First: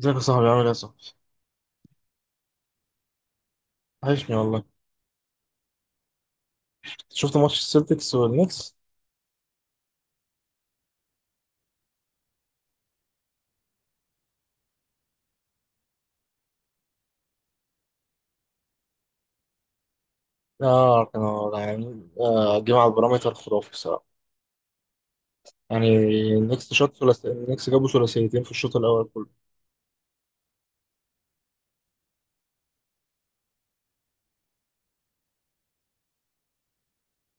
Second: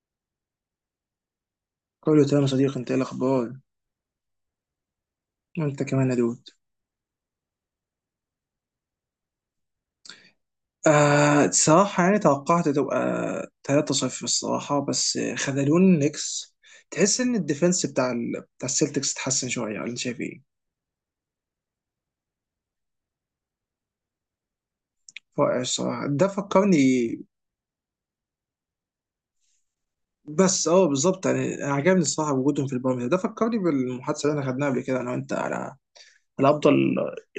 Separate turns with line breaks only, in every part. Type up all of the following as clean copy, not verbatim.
ازيك يا صاحبي، عامل ايه يا صاحبي؟
كله تمام يا صديقي، انت ايه الاخبار؟
وحشني والله.
وانت كمان يا دود.
شفت ماتش السلتكس والنكس؟
آه، الصراحة يعني توقعت تبقى 3-0 الصراحة، بس خذلون النكس. تحس ان الديفenس بتاع السلتكس اتحسن شوية، ولا انت شايف ايه؟
اه، كانوا يعني جمع على البارامتر خرافي بصراحة.
رائع
يعني
الصراحة، ده
النكس
فكرني.
شوت ثلاث، النكس جابوا ثلاثيتين في الشوط الأول كله.
بس اه بالظبط، يعني انا عجبني الصراحة وجودهم في البارم، ده فكرني بالمحادثة اللي احنا خدناها قبل كده انا وانت على افضل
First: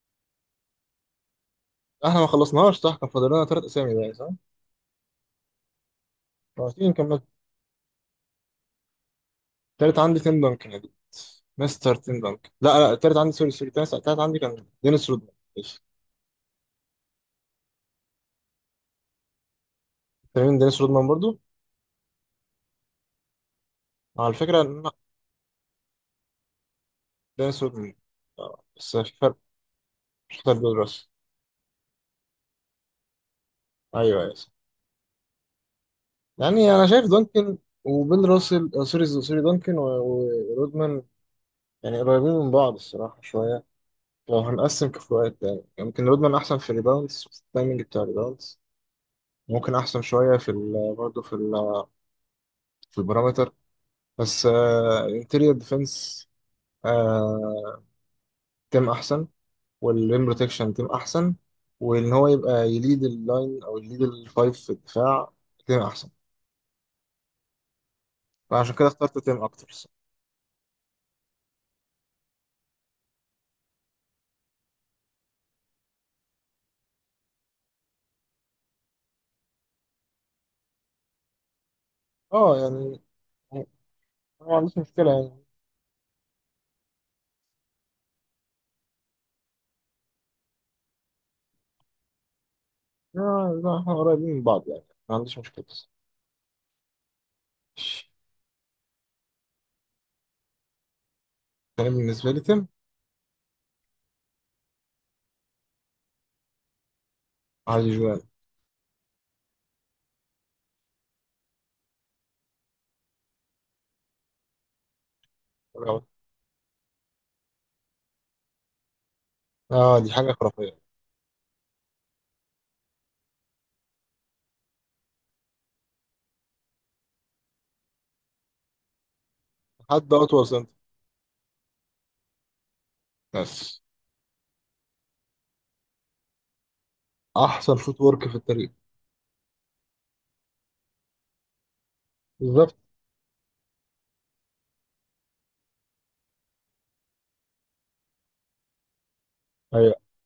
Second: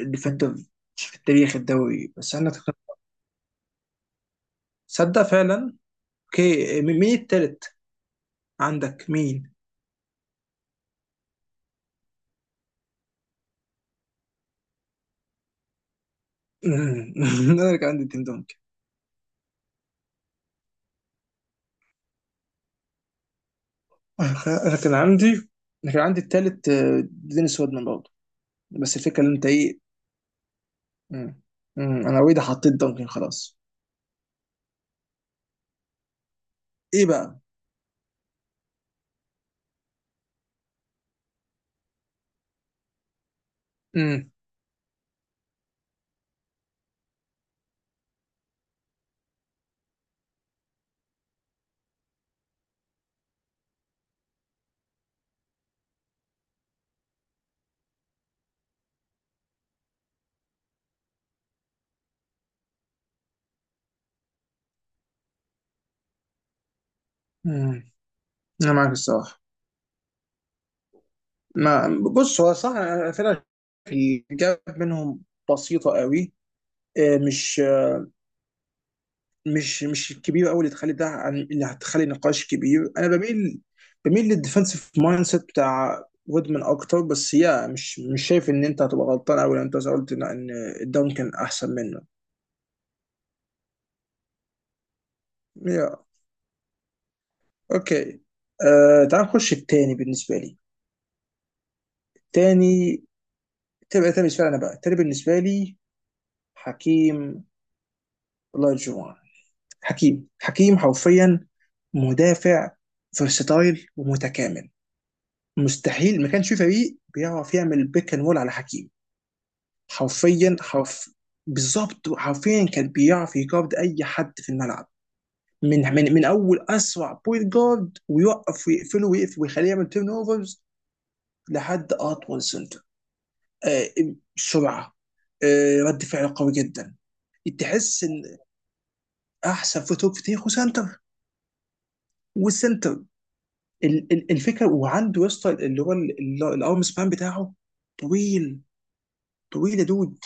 ديفندر في تاريخ الدوري،
احنا ما
بس انا
خلصناش، صح؟ كان فاضل لنا ثلاث أسامي بقى، صح؟
تصدق فعلا. اوكي،
عارفين،
مين
كملت.
التالت؟ عندك مين؟
التالت عندي تيم دانكن يا دود. مستر تيم دانكن، لا لا، التالت عندي، سوري سوري، التالت عندي كان دينيس رودمان، ماشي.
مم. انا كان عندي تيم دونك
فاهمين دينيس رودمان برضو؟ على
انا كان
فكرة
أنا
لا،
كان عندي انا كان عندي التالت، دينيس
دينيس
وودمان
رودمان.
برضه.
آه،
بس
بس في
الفكره ان
فرق،
انت ايه.
مش فرق دول راس.
مم. مم. انا اوريدي حطيت دونكن خلاص.
ايوه ايوه، يعني انا شايف
ايه بقى؟
دانكن وبيل راسل، سوري سوري، دانكن ورودمان يعني قريبين من بعض الصراحه شويه.
مم.
لو هنقسم كفاءات، يعني يمكن رودمان احسن في الريباوندز، في التايمنج بتاع الريباوندز. ممكن احسن شويه برضه في البارامتر. بس الانتيريور ديفense تيم احسن، والريم بروتكشن تيم احسن. وان هو يبقى يليد اللاين او يليد الفايف في الدفاع، تيم احسن.
مم. انا
فعشان كده
معاك
اخترت
الصراحه.
تيم اكتر الصراحة.
ما بص، هو صح أنا فعلا الجاب منهم بسيطه قوي. آه، مش مش الكبير قوي اللي تخلي ده عن اللي هتخلي نقاش
اه
كبير،
يعني،
انا
يعني،
بميل
ما عنديش
للديفنسيف
مشكله
مايند سيت
يعني.
بتاع وودمان اكتر، بس مش شايف ان انت هتبقى غلطان قوي لو انت قلت إن الداون كان احسن منه.
آه لا، احنا قريبين من بعض يعني، ما عنديش مشكلة.
يا
ماشي.
اوكي. آه، تعال نخش التاني بالنسبه لي.
أنا بالنسبة لي تم
تاني تبقى تاني بالنسبه لي انا بقى تاني بالنسبه لي حكيم
علي جوان.
لاجوان. حكيم حكيم حرفيا مدافع فيرساتايل ومتكامل، مستحيل ما كانش في فريق بيعرف يعمل بيك اند رول على حكيم.
آه، دي حاجة
حرفيا
خرافية.
حرف بالظبط، حرفيا كان بيعرف يجارد اي حد في الملعب، من اول اسرع بوينت جارد، ويوقف ويقفله ويقفل ويخليه يعمل تيرن
حد أطول
اوفرز
سنتر،
لحد اطول سنتر.
بس
آه سرعه، رد فعل قوي جدا.
أحسن شوت
تحس ان
ورك في التاريخ.
احسن فوتوك في تاريخه سنتر،
بالظبط.
والسنتر الفكره. وعنده يا اسطى اللي هو الارم سبان بتاعه طويل، طويل يا
أيوة.
دود.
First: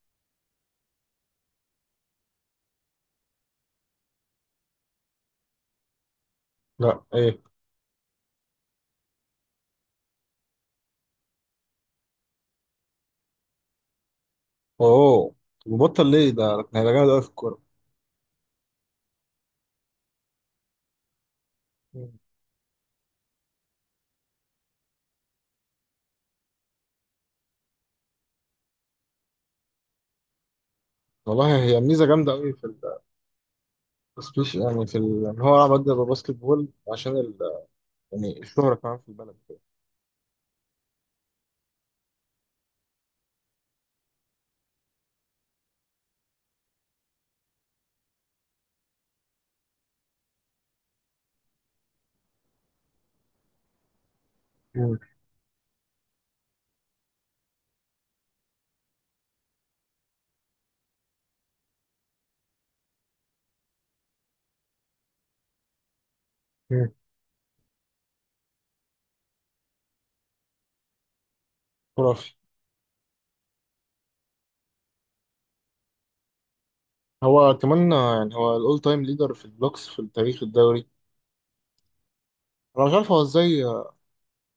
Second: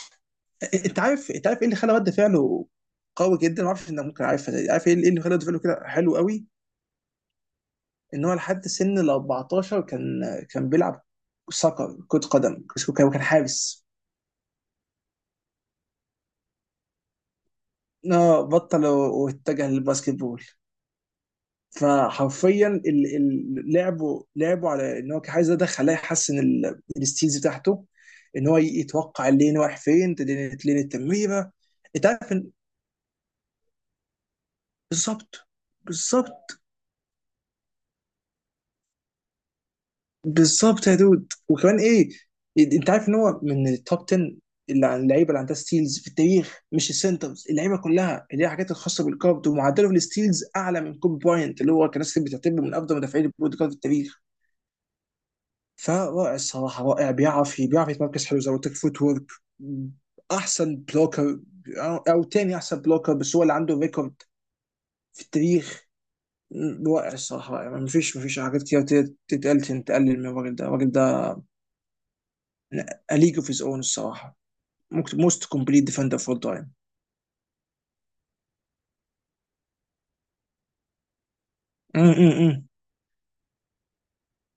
انت عارف ايه اللي خلى رد فعله قوي جدا؟ ما اعرفش انك ممكن عارفها دي. عارف ايه اللي إيه اللي خلى رد فعله كده حلو قوي؟
لا، إيه؟
ان هو لحد سن ال 14 كان بيلعب سoccer، كرة قدم. كان حارس.
أوه، بطل ليه؟ ده جامد أوي في الكورة.
اه بطل واتجه للباسكت بول.
مم.
فحرفيا لعبه على ان هو كان عايز، ده خلاه يحسن الستيلز بتاعته، ان هو يتوقع اللين رايح فين، لين التمريره.
والله هي ميزة
انت
جامدة
عارف إن-
أوي في السبيش، يعني إن
بالظبط
هو عمل ده باسكت
بالظبط
بول. عشان ال... يعني الشهرة كمان في البلد كده.
بالظبط يا دود. وكمان ايه؟ انت عارف ان هو من التوب 10 اللي عن اللعيبه اللي عندها ستيلز في التاريخ، مش السنترز، اللعيبه كلها اللي هي الحاجات الخاصه بالكارد، ومعدله في الستيلز اعلى من كوب براينت، اللي هو كان ناس كتير بتعتبره من افضل مدافعين البوينت جارد في التاريخ.
مم.
فرائع الصراحه رائع. بيعرف يتمركز حلو، زي ما قلت لك فوت ورك. احسن بلوكر او تاني احسن بلوكر، بس هو اللي عنده ريكورد في التاريخ.
مم.
رائع الصراحه رائع. مفيش حاجات كتير تتقال تقلل من الراجل ده. الراجل ده
خرافي.
A League of His Own الصراحة، ممكن most complete defender of all time.
هو كمان، يعني هو الأول تايم ليدر في البلوكس في تاريخ الدوري.
أمم، أمم، أمم.
أنا مش عارف هو إزاي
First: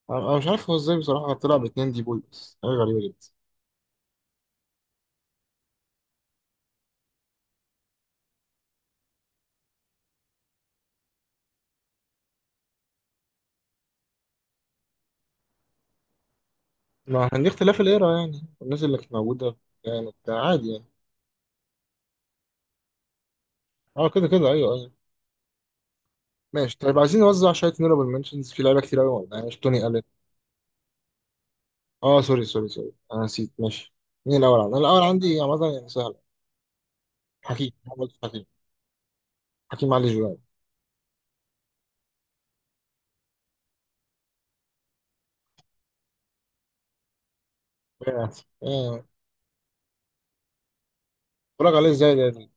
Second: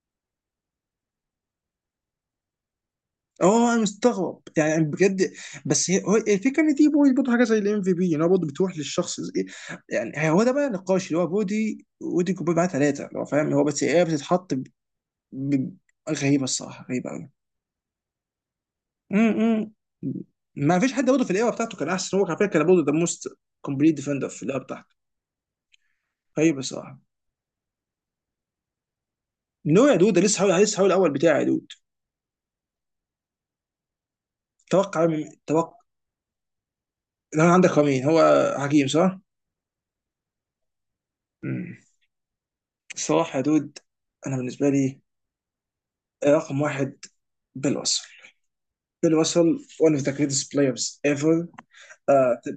انا مش عارف هو ازاي بصراحه طلع باتنين دي بوي، بس حاجه غريبه جدا.
اه انا مستغرب يعني بجد. بس الفكره ان دي بودي برضه حاجه زي الام في بي، ان هو برضه بتروح للشخص يعني هو ده بقى النقاش، اللي هو بودي ودي كوبي معاه ثلاثه اللي هو فاهم هو، بس هي بتتحط ب... غريبه الصراحه، غريبه
ما
قوي.
عن دي اختلاف الايرا، يعني الناس اللي كانت موجوده.
م- م.
يعني بتاع عادي
ما
يعني.
فيش حد برضه في الايرا بتاعته كان احسن. هو على فكره كان برضه ده موست كومبليت
اه، كده
ديفندر في
كده،
الايرا
ايوه ايوه.
بتاعته. غريبه
ماشي. طيب،
الصراحه.
عايزين نوزع شويه نورابل منشنز في لعيبه كتير قوي، يعني مش
نو
توني
يا
الين.
دود، ده لسه حاول الاول بتاعي يا دود.
اه سوري سوري سوري، انا نسيت، ماشي. مين الاول عندي؟ عامه
توقع
يعني سهل.
اللي انا عندك،
حكيم،
هو مين
محمد حكيم،
هو؟ حكيم صح؟
حكيم علي جوان.
مم. صلاح يا دود. انا بالنسبه لي إيه رقم واحد بالوصل.
اه. آه.
بالوصل one of the greatest players ever.
اتفرج عليه ازاي ده
آه،
يعني؟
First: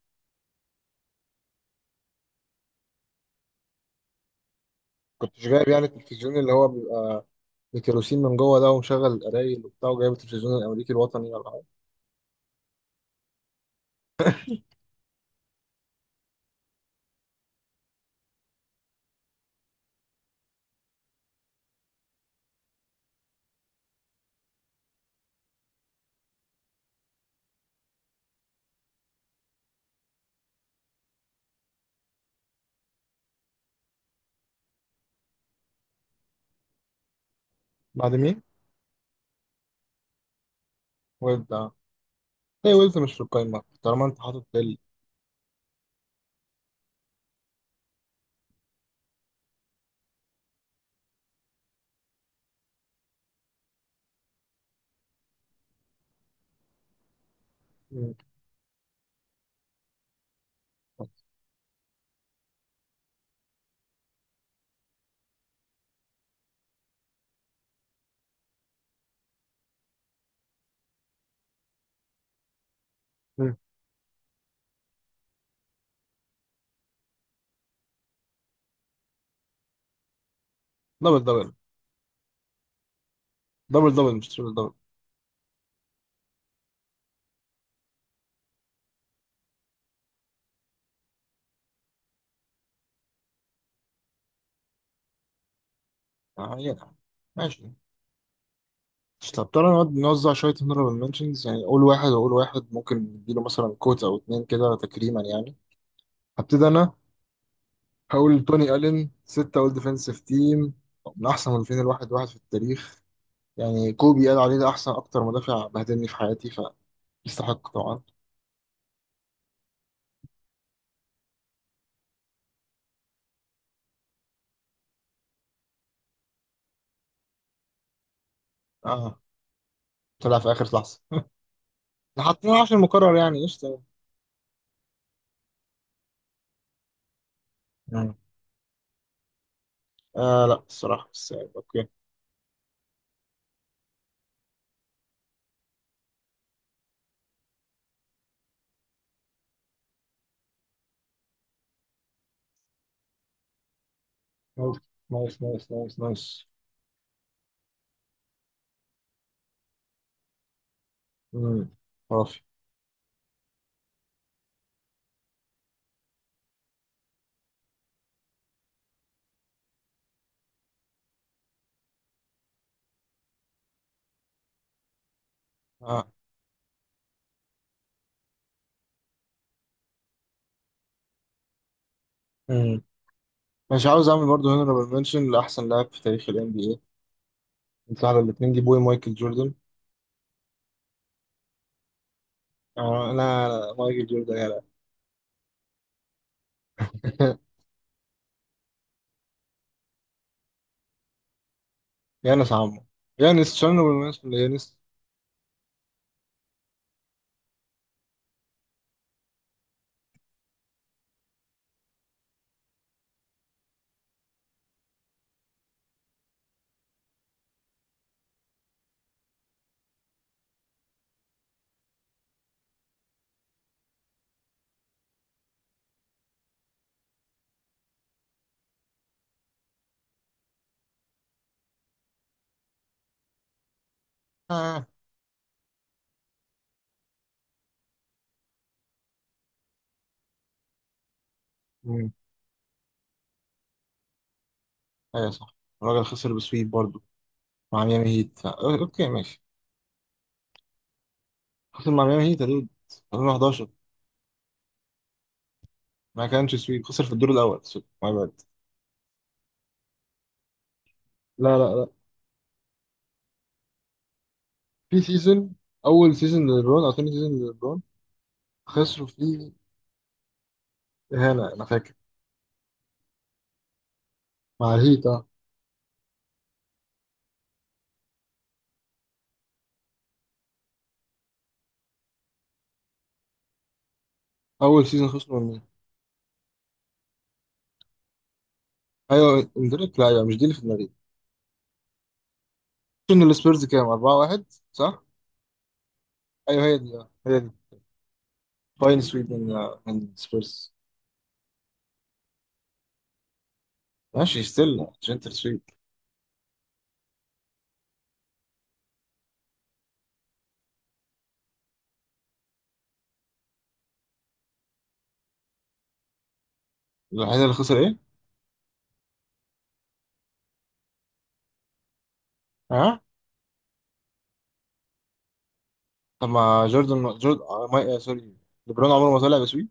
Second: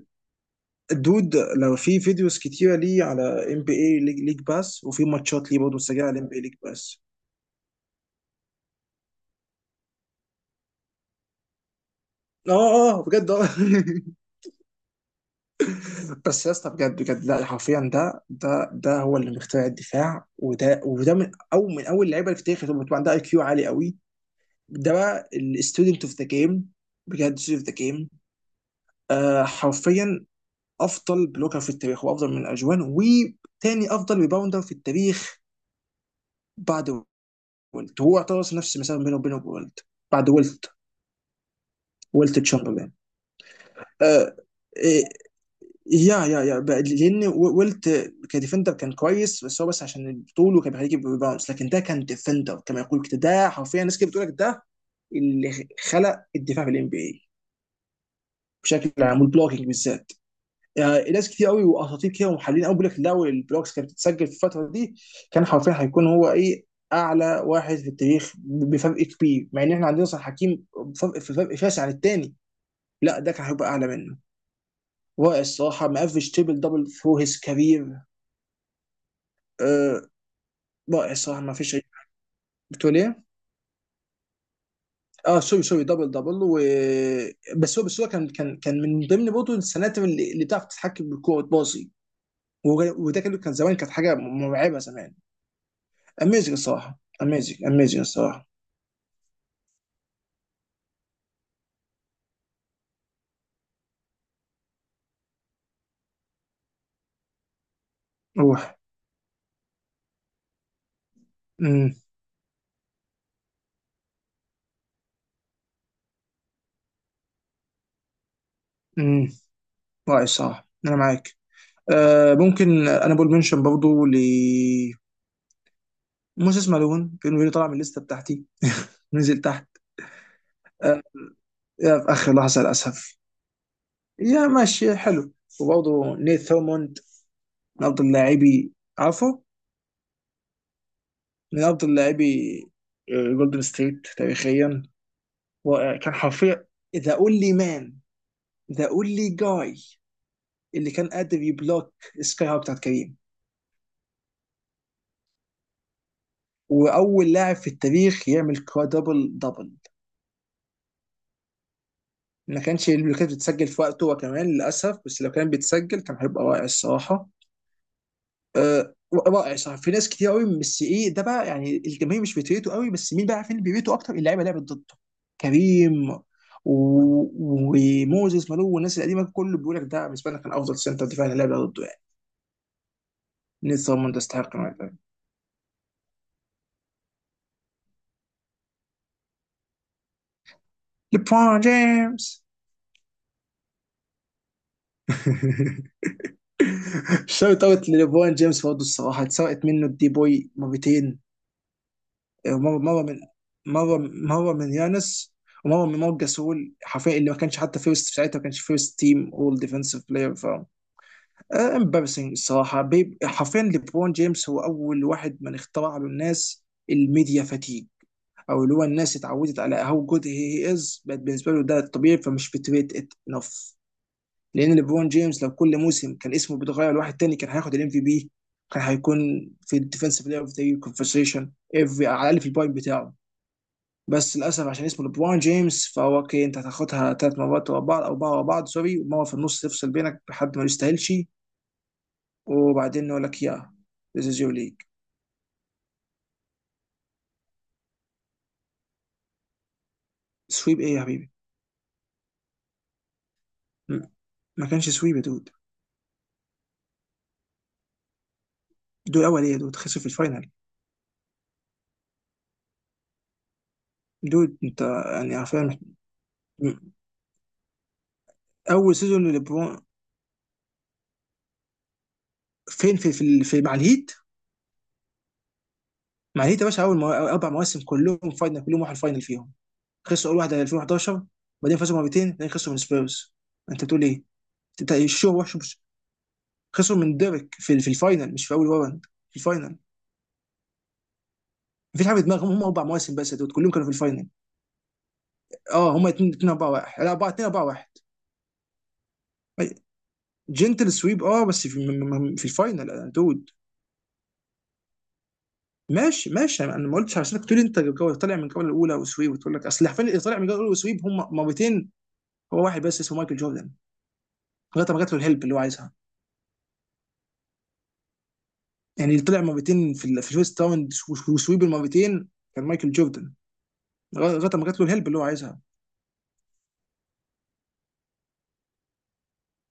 الدود لو في فيديوز كتيره ليه على ام بي اي ليج باس، وفي
كنتش
ماتشات ليه
جايب
برضه
يعني
مسجله على ام
التلفزيون
بي اي
اللي
ليج
هو
باس.
بيبقى بكيروسين من جوه ده، ومشغل القرايل وبتاع، وجايب التلفزيون الامريكي الوطني، ولا حاجه؟
اه اه بجد اه. بس يا اسطى بجد بجد، لا حرفيا. ده هو اللي مخترع الدفاع، وده من اول اللعيبه اللي في التاريخ، اللي بتبقى عندها اي كيو عالي قوي. ده بقى الستودنت اوف ذا جيم. بجد، ستودنت اوف ذا جيم حرفيا. افضل بلوكر في التاريخ، وافضل من اجوان، وتاني افضل ريباوندر في التاريخ بعد ويلت.
بعد
هو اعتبر
مين؟
نفس المسافه بينه وبينه ويلت. بعد ويلت،
ويب. آه.
ويلت
هي
تشامبرلين.
ويلز مش في القايمة طالما أنت
آه
حاطط بيل.
إيه، لان ويلت كديفندر كان كويس، بس عشان طوله كان بيخليه يجيب ريباوندز، لكن ده كان ديفندر كما يقول كده. ده حرفيا الناس كده بتقول لك ده اللي خلق الدفاع في الام بي اي
مم.
بشكل عام، والبلوكينج بالذات. يعني ناس كتير قوي واساطير كده ومحللين قوي بيقول لك، لو البلوكس كانت بتتسجل في الفتره دي كان حرفيا هيكون هو ايه اعلى واحد في التاريخ بفرق كبير، مع ان احنا عندنا صلاح حكيم. فرق شاسع عن التاني. لا ده كان
مم.
هيبقى اعلى منه. رائع الصراحه، مقفش تريبل دبل ثرو هيز كارير. آه، رائع
دبل
الصراحه،
دبل.
ما فيش اي. بتقول ايه؟
دبل دبل، مش تريبل دبل.
اه سوري سوري، دبل دبل. بس هو كان من ضمن برضه السناتر اللي بتعرف تتحكم بالكوره وتباصي، وده كان زمان كانت حاجه مرعبه زمان. اميزنج
آه يعني.
الصراحه،
ماشي.
اميزنج اميزنج الصراحه.
طب تعالى نقعد نوزع شوية honorable mentions، يعني قول واحد وقول واحد، ممكن نديله مثلا كوت أو اتنين كده تكريما يعني. هبتدي أنا. هقول توني
روح.
ألين، ستة أول ديفنسيف تيم، من أحسن مدافعين
امم
الواحد واحد في التاريخ. يعني كوبي قال عليه ده أحسن أكتر مدافع بهدلني في حياتي، فيستحق طبعا.
امم رائع الصراحه، انا معاك. ممكن انا بقول منشن برضه ل موسى اسمالون، كان فيني طلع من الليسته بتاعتي،
آه،
نزل تحت.
طلع في آخر لحظة.
آه في اخر لحظه
حاطينه عشان مكرر،
للاسف.
يعني قشطة.
ماشي حلو. وبرضه نيث ثورموند، من افضل لاعبي، عفوا،
آه لا، الصراحة مش صعب،
من
اوكي.
افضل لاعبي جولدن ستيت تاريخيا. رائع كان حرفيا، ذا اونلي مان، ذا اونلي جاي اللي كان قادر يبلوك سكاي هوك بتاعت كريم،
نايس نايس نايس نايس نايس.
واول لاعب في التاريخ يعمل كوادربل دبل.
امم. خرافي.
ما كانش اللي كانت بتسجل في وقته هو كمان للاسف، بس لو كان بيتسجل كان هيبقى رائع الصراحه. أه رائع صراحه، في ناس كتير قوي، بس ايه ده بقى يعني الجماهير مش بتريته قوي، بس مين بقى عارفين اللي بيريته اكتر؟ اللعيبه اللي لعبت ضده، كريم
آه.
وموزيس مالو والناس القديمه، كله بيقول لك ده بالنسبه لنا كان افضل سنتر دفاع اللي لعب ضده يعني.
مم.
نيث
مش عاوز
رومان ده
اعمل
يستحق
برضه
إنه يلعب.
هنرابل منشن لاحسن لاعب في تاريخ ال NBA. انت على الاتنين جيبوه مايكل جوردن.
ليبرون جيمس.
آه لا لا، مايكل جوردن يا لا.
شوت اوت لليبرون جيمس برضه الصراحه، اتسرقت منه الدي بوي مرتين.
يانس عمو.
مره من
يانس، تشيرنوبل منشن
مره من
يانس.
يانس، ومره من مارك جاسول حرفيا، اللي ما كانش حتى فيرست في ساعتها، ما كانش فيرست تيم اول ديفنسيف بلاير. امبارسنج الصراحه بيب. حرفيا ليبرون جيمس هو اول واحد من اخترع له الناس الميديا فاتيج، او اللي هو الناس اتعودت على هاو جود هي از، بقت بالنسبه له ده الطبيعي، فمش بتريت ات انف. لان ليبرون جيمس لو كل موسم كان اسمه بيتغير لواحد تاني كان هياخد الام في بي. كان هيكون في الديفنسيف بلاير اوف ذا يير كونفرسيشن افري، على الاقل في البوينت بتاعه. بس للاسف عشان
آه.
اسمه ليبرون جيمس، فهو اوكي انت هتاخدها ثلاث مرات ورا بعض او اربعه ورا بعض، سوري، ومره في النص تفصل بينك بحد ما يستاهلش.
امم.
وبعدين يقول لك ذيس از يور ليج.
ايوه صح. الراجل خسر بسويت برضه مع ميامي هيت، اوكي ماشي.
سويب ايه يا حبيبي؟
خسر مع ميامي هيت يا دود، 2011.
م- ما كانش سويب يا دود.
ما كانش سويت، خسر في الدور الاول، سوري، my bad.
دول اول ايه يا دود؟ خسر في الفاينل.
لا لا لا،
دود انت
في
يعني
سيزون.
عارفين
اول سيزون للبرون او تاني سيزون للبرون
اول
خسروا
سيزون
فيه.
لليبرون،
اهانه، انا فاكر.
في مع الهيت.
مع الهيت، اه.
ما هي يا باشا، أول اربع مواسم كلهم فاينل، كلهم راحوا الفاينل فيهم. خسروا اول واحده 2011، بعدين فازوا مرتين، بعدين خسروا من سبيرز. انت بتقول ايه؟
اول
انت
سيزون
الشو
خسروا من
وحش
مين؟
خسروا من ديريك في الفاينل مش في اول راوند. في
ايوه
الفاينل.
اندريك، لا ايوه، مش دي اللي في دماغي.
مفيش حاجه في دماغهم. هم اربع مواسم
سيزون
بس دول
السبيرز
كلهم كانوا
كام؟
في الفاينل.
4-1 صح؟
اه هم اتنين اتنين
ايوه
اربعه
هي دي،
واحد، لا اربعه
هي
اتنين
دي.
اربعه واحد.
فاين سويب من، من السبيرز.
جنتل سويب، اه بس في الفاينل دود.
ماشي، ستيل جنتل سويب.
ماشي أنا ما قلتش عشان تقول انت طالع من الجوله الاولى وسويب، وتقول لك اصل حرفيا اللي طالع من الجوله الاولى وسويب هم مرتين. هو واحد بس اسمه مايكل جوردن، لغايه ما جات له الهيلب اللي هو عايزها.
الوحيد اللي خسر ايه؟
يعني طلع مرتين في الفيرست راوند وسويب المرتين كان مايكل
ها؟
جوردن، لغايه ما جات له الهيلب اللي هو عايزها.
طب ما جوردن جورد آه، ماي آه، سوري، ليبرون عمره ما طلع بسويب.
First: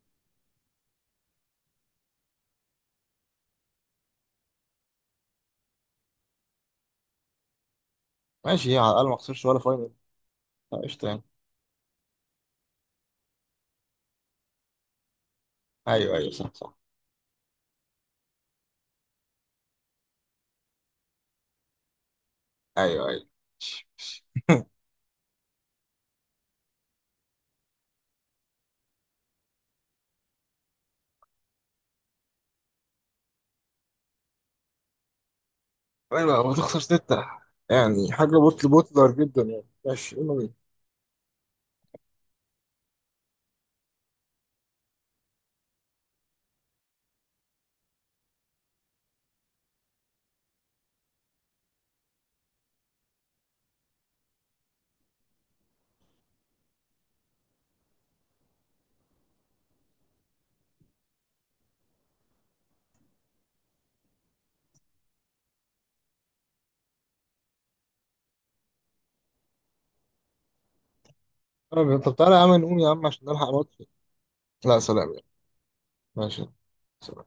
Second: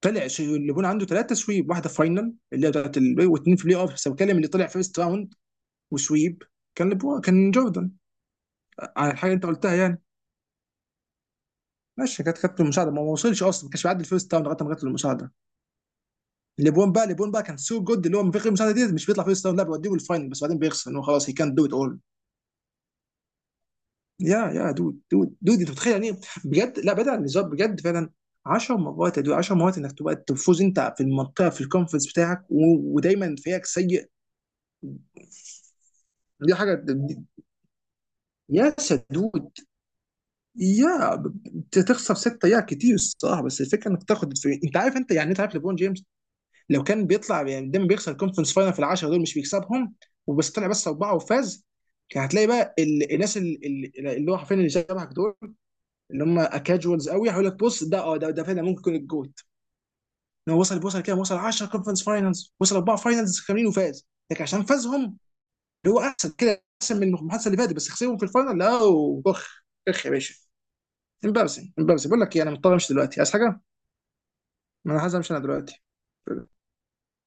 ليبرون عنده ثلاثه سويب، واحده فاينل اللي هي بتاعت واثنين في بلاي اوف، بس بتكلم اللي طلع فيرست راوند وسويب كان ليبرون كان جوردن
ماشي، على الاقل
على
ما
الحاجه اللي
خسرش
انت
ولا
قلتها
فاينل.
يعني.
آه، قشطه يعني.
ماشي، كانت المساعده ما وصلش اصلا، ما كانش بيعدي الفيرست راوند لغايه ما جات له المساعده.
ايوه ايوه، صح صح.
ليبرون بقى كان سو جود، اللي هو من غير المساعده دي مش بيطلع فيرست راوند، لا بيوديه الفاينل، بس بعدين بيخسر ان هو خلاص، هي كان دو ات اول.
ايوه ايوه.
يا يا دود انت متخيل يعني إيه؟ بجد لا، بعيد عن الهزار بجد فعلا. 10 مرات يا دود، 10 مرات انك تبقى تفوز انت في المنطقه الكونفرنس بتاعك، ودايما فريقك سيء.
ايوه،
دي حاجه
وتخسر ستة.
دي-
يعني حاجة بطل،
يا
بطلر جدا
سدود
يعني. ماشي، يلا
تخسر سته، يا كتير الصراحه، بس الفكره انك تاخد الفريق. انت عارف ليبرون جيمس لو كان بيطلع يعني دايما بيخسر الكونفرنس فاينل في العشره دول مش بيكسبهم، طلع بس اربعه وفاز. كان هتلاقي بقى الناس اللي هو حرفيا اللي شبهك دول، اللي هم كاجوالز قوي، هيقول لك بص، ده فعلا ممكن يكون الجوت، ان هو وصل كده، وصل 10 كونفرنس فاينلز، وصل اربعه فاينلز كاملين وفاز، لكن عشان فازهم اللي هو احسن كده احسن من المحادثه اللي فاتت، بس خسرهم في الفاينل، لا. اخ، اخ يا باشا، امبارسنج
بينا.
امبارسنج.
طب
بقول
تعالى
لك
يا
ايه، انا
عم
مضطر
نقوم يا
امشي
عم
دلوقتي،
عشان
عايز
نلحق
حاجه؟
ماتش. لا،
ما انا
سلام
عايز
يعني.
امشي انا دلوقتي.
ماشي. سلام.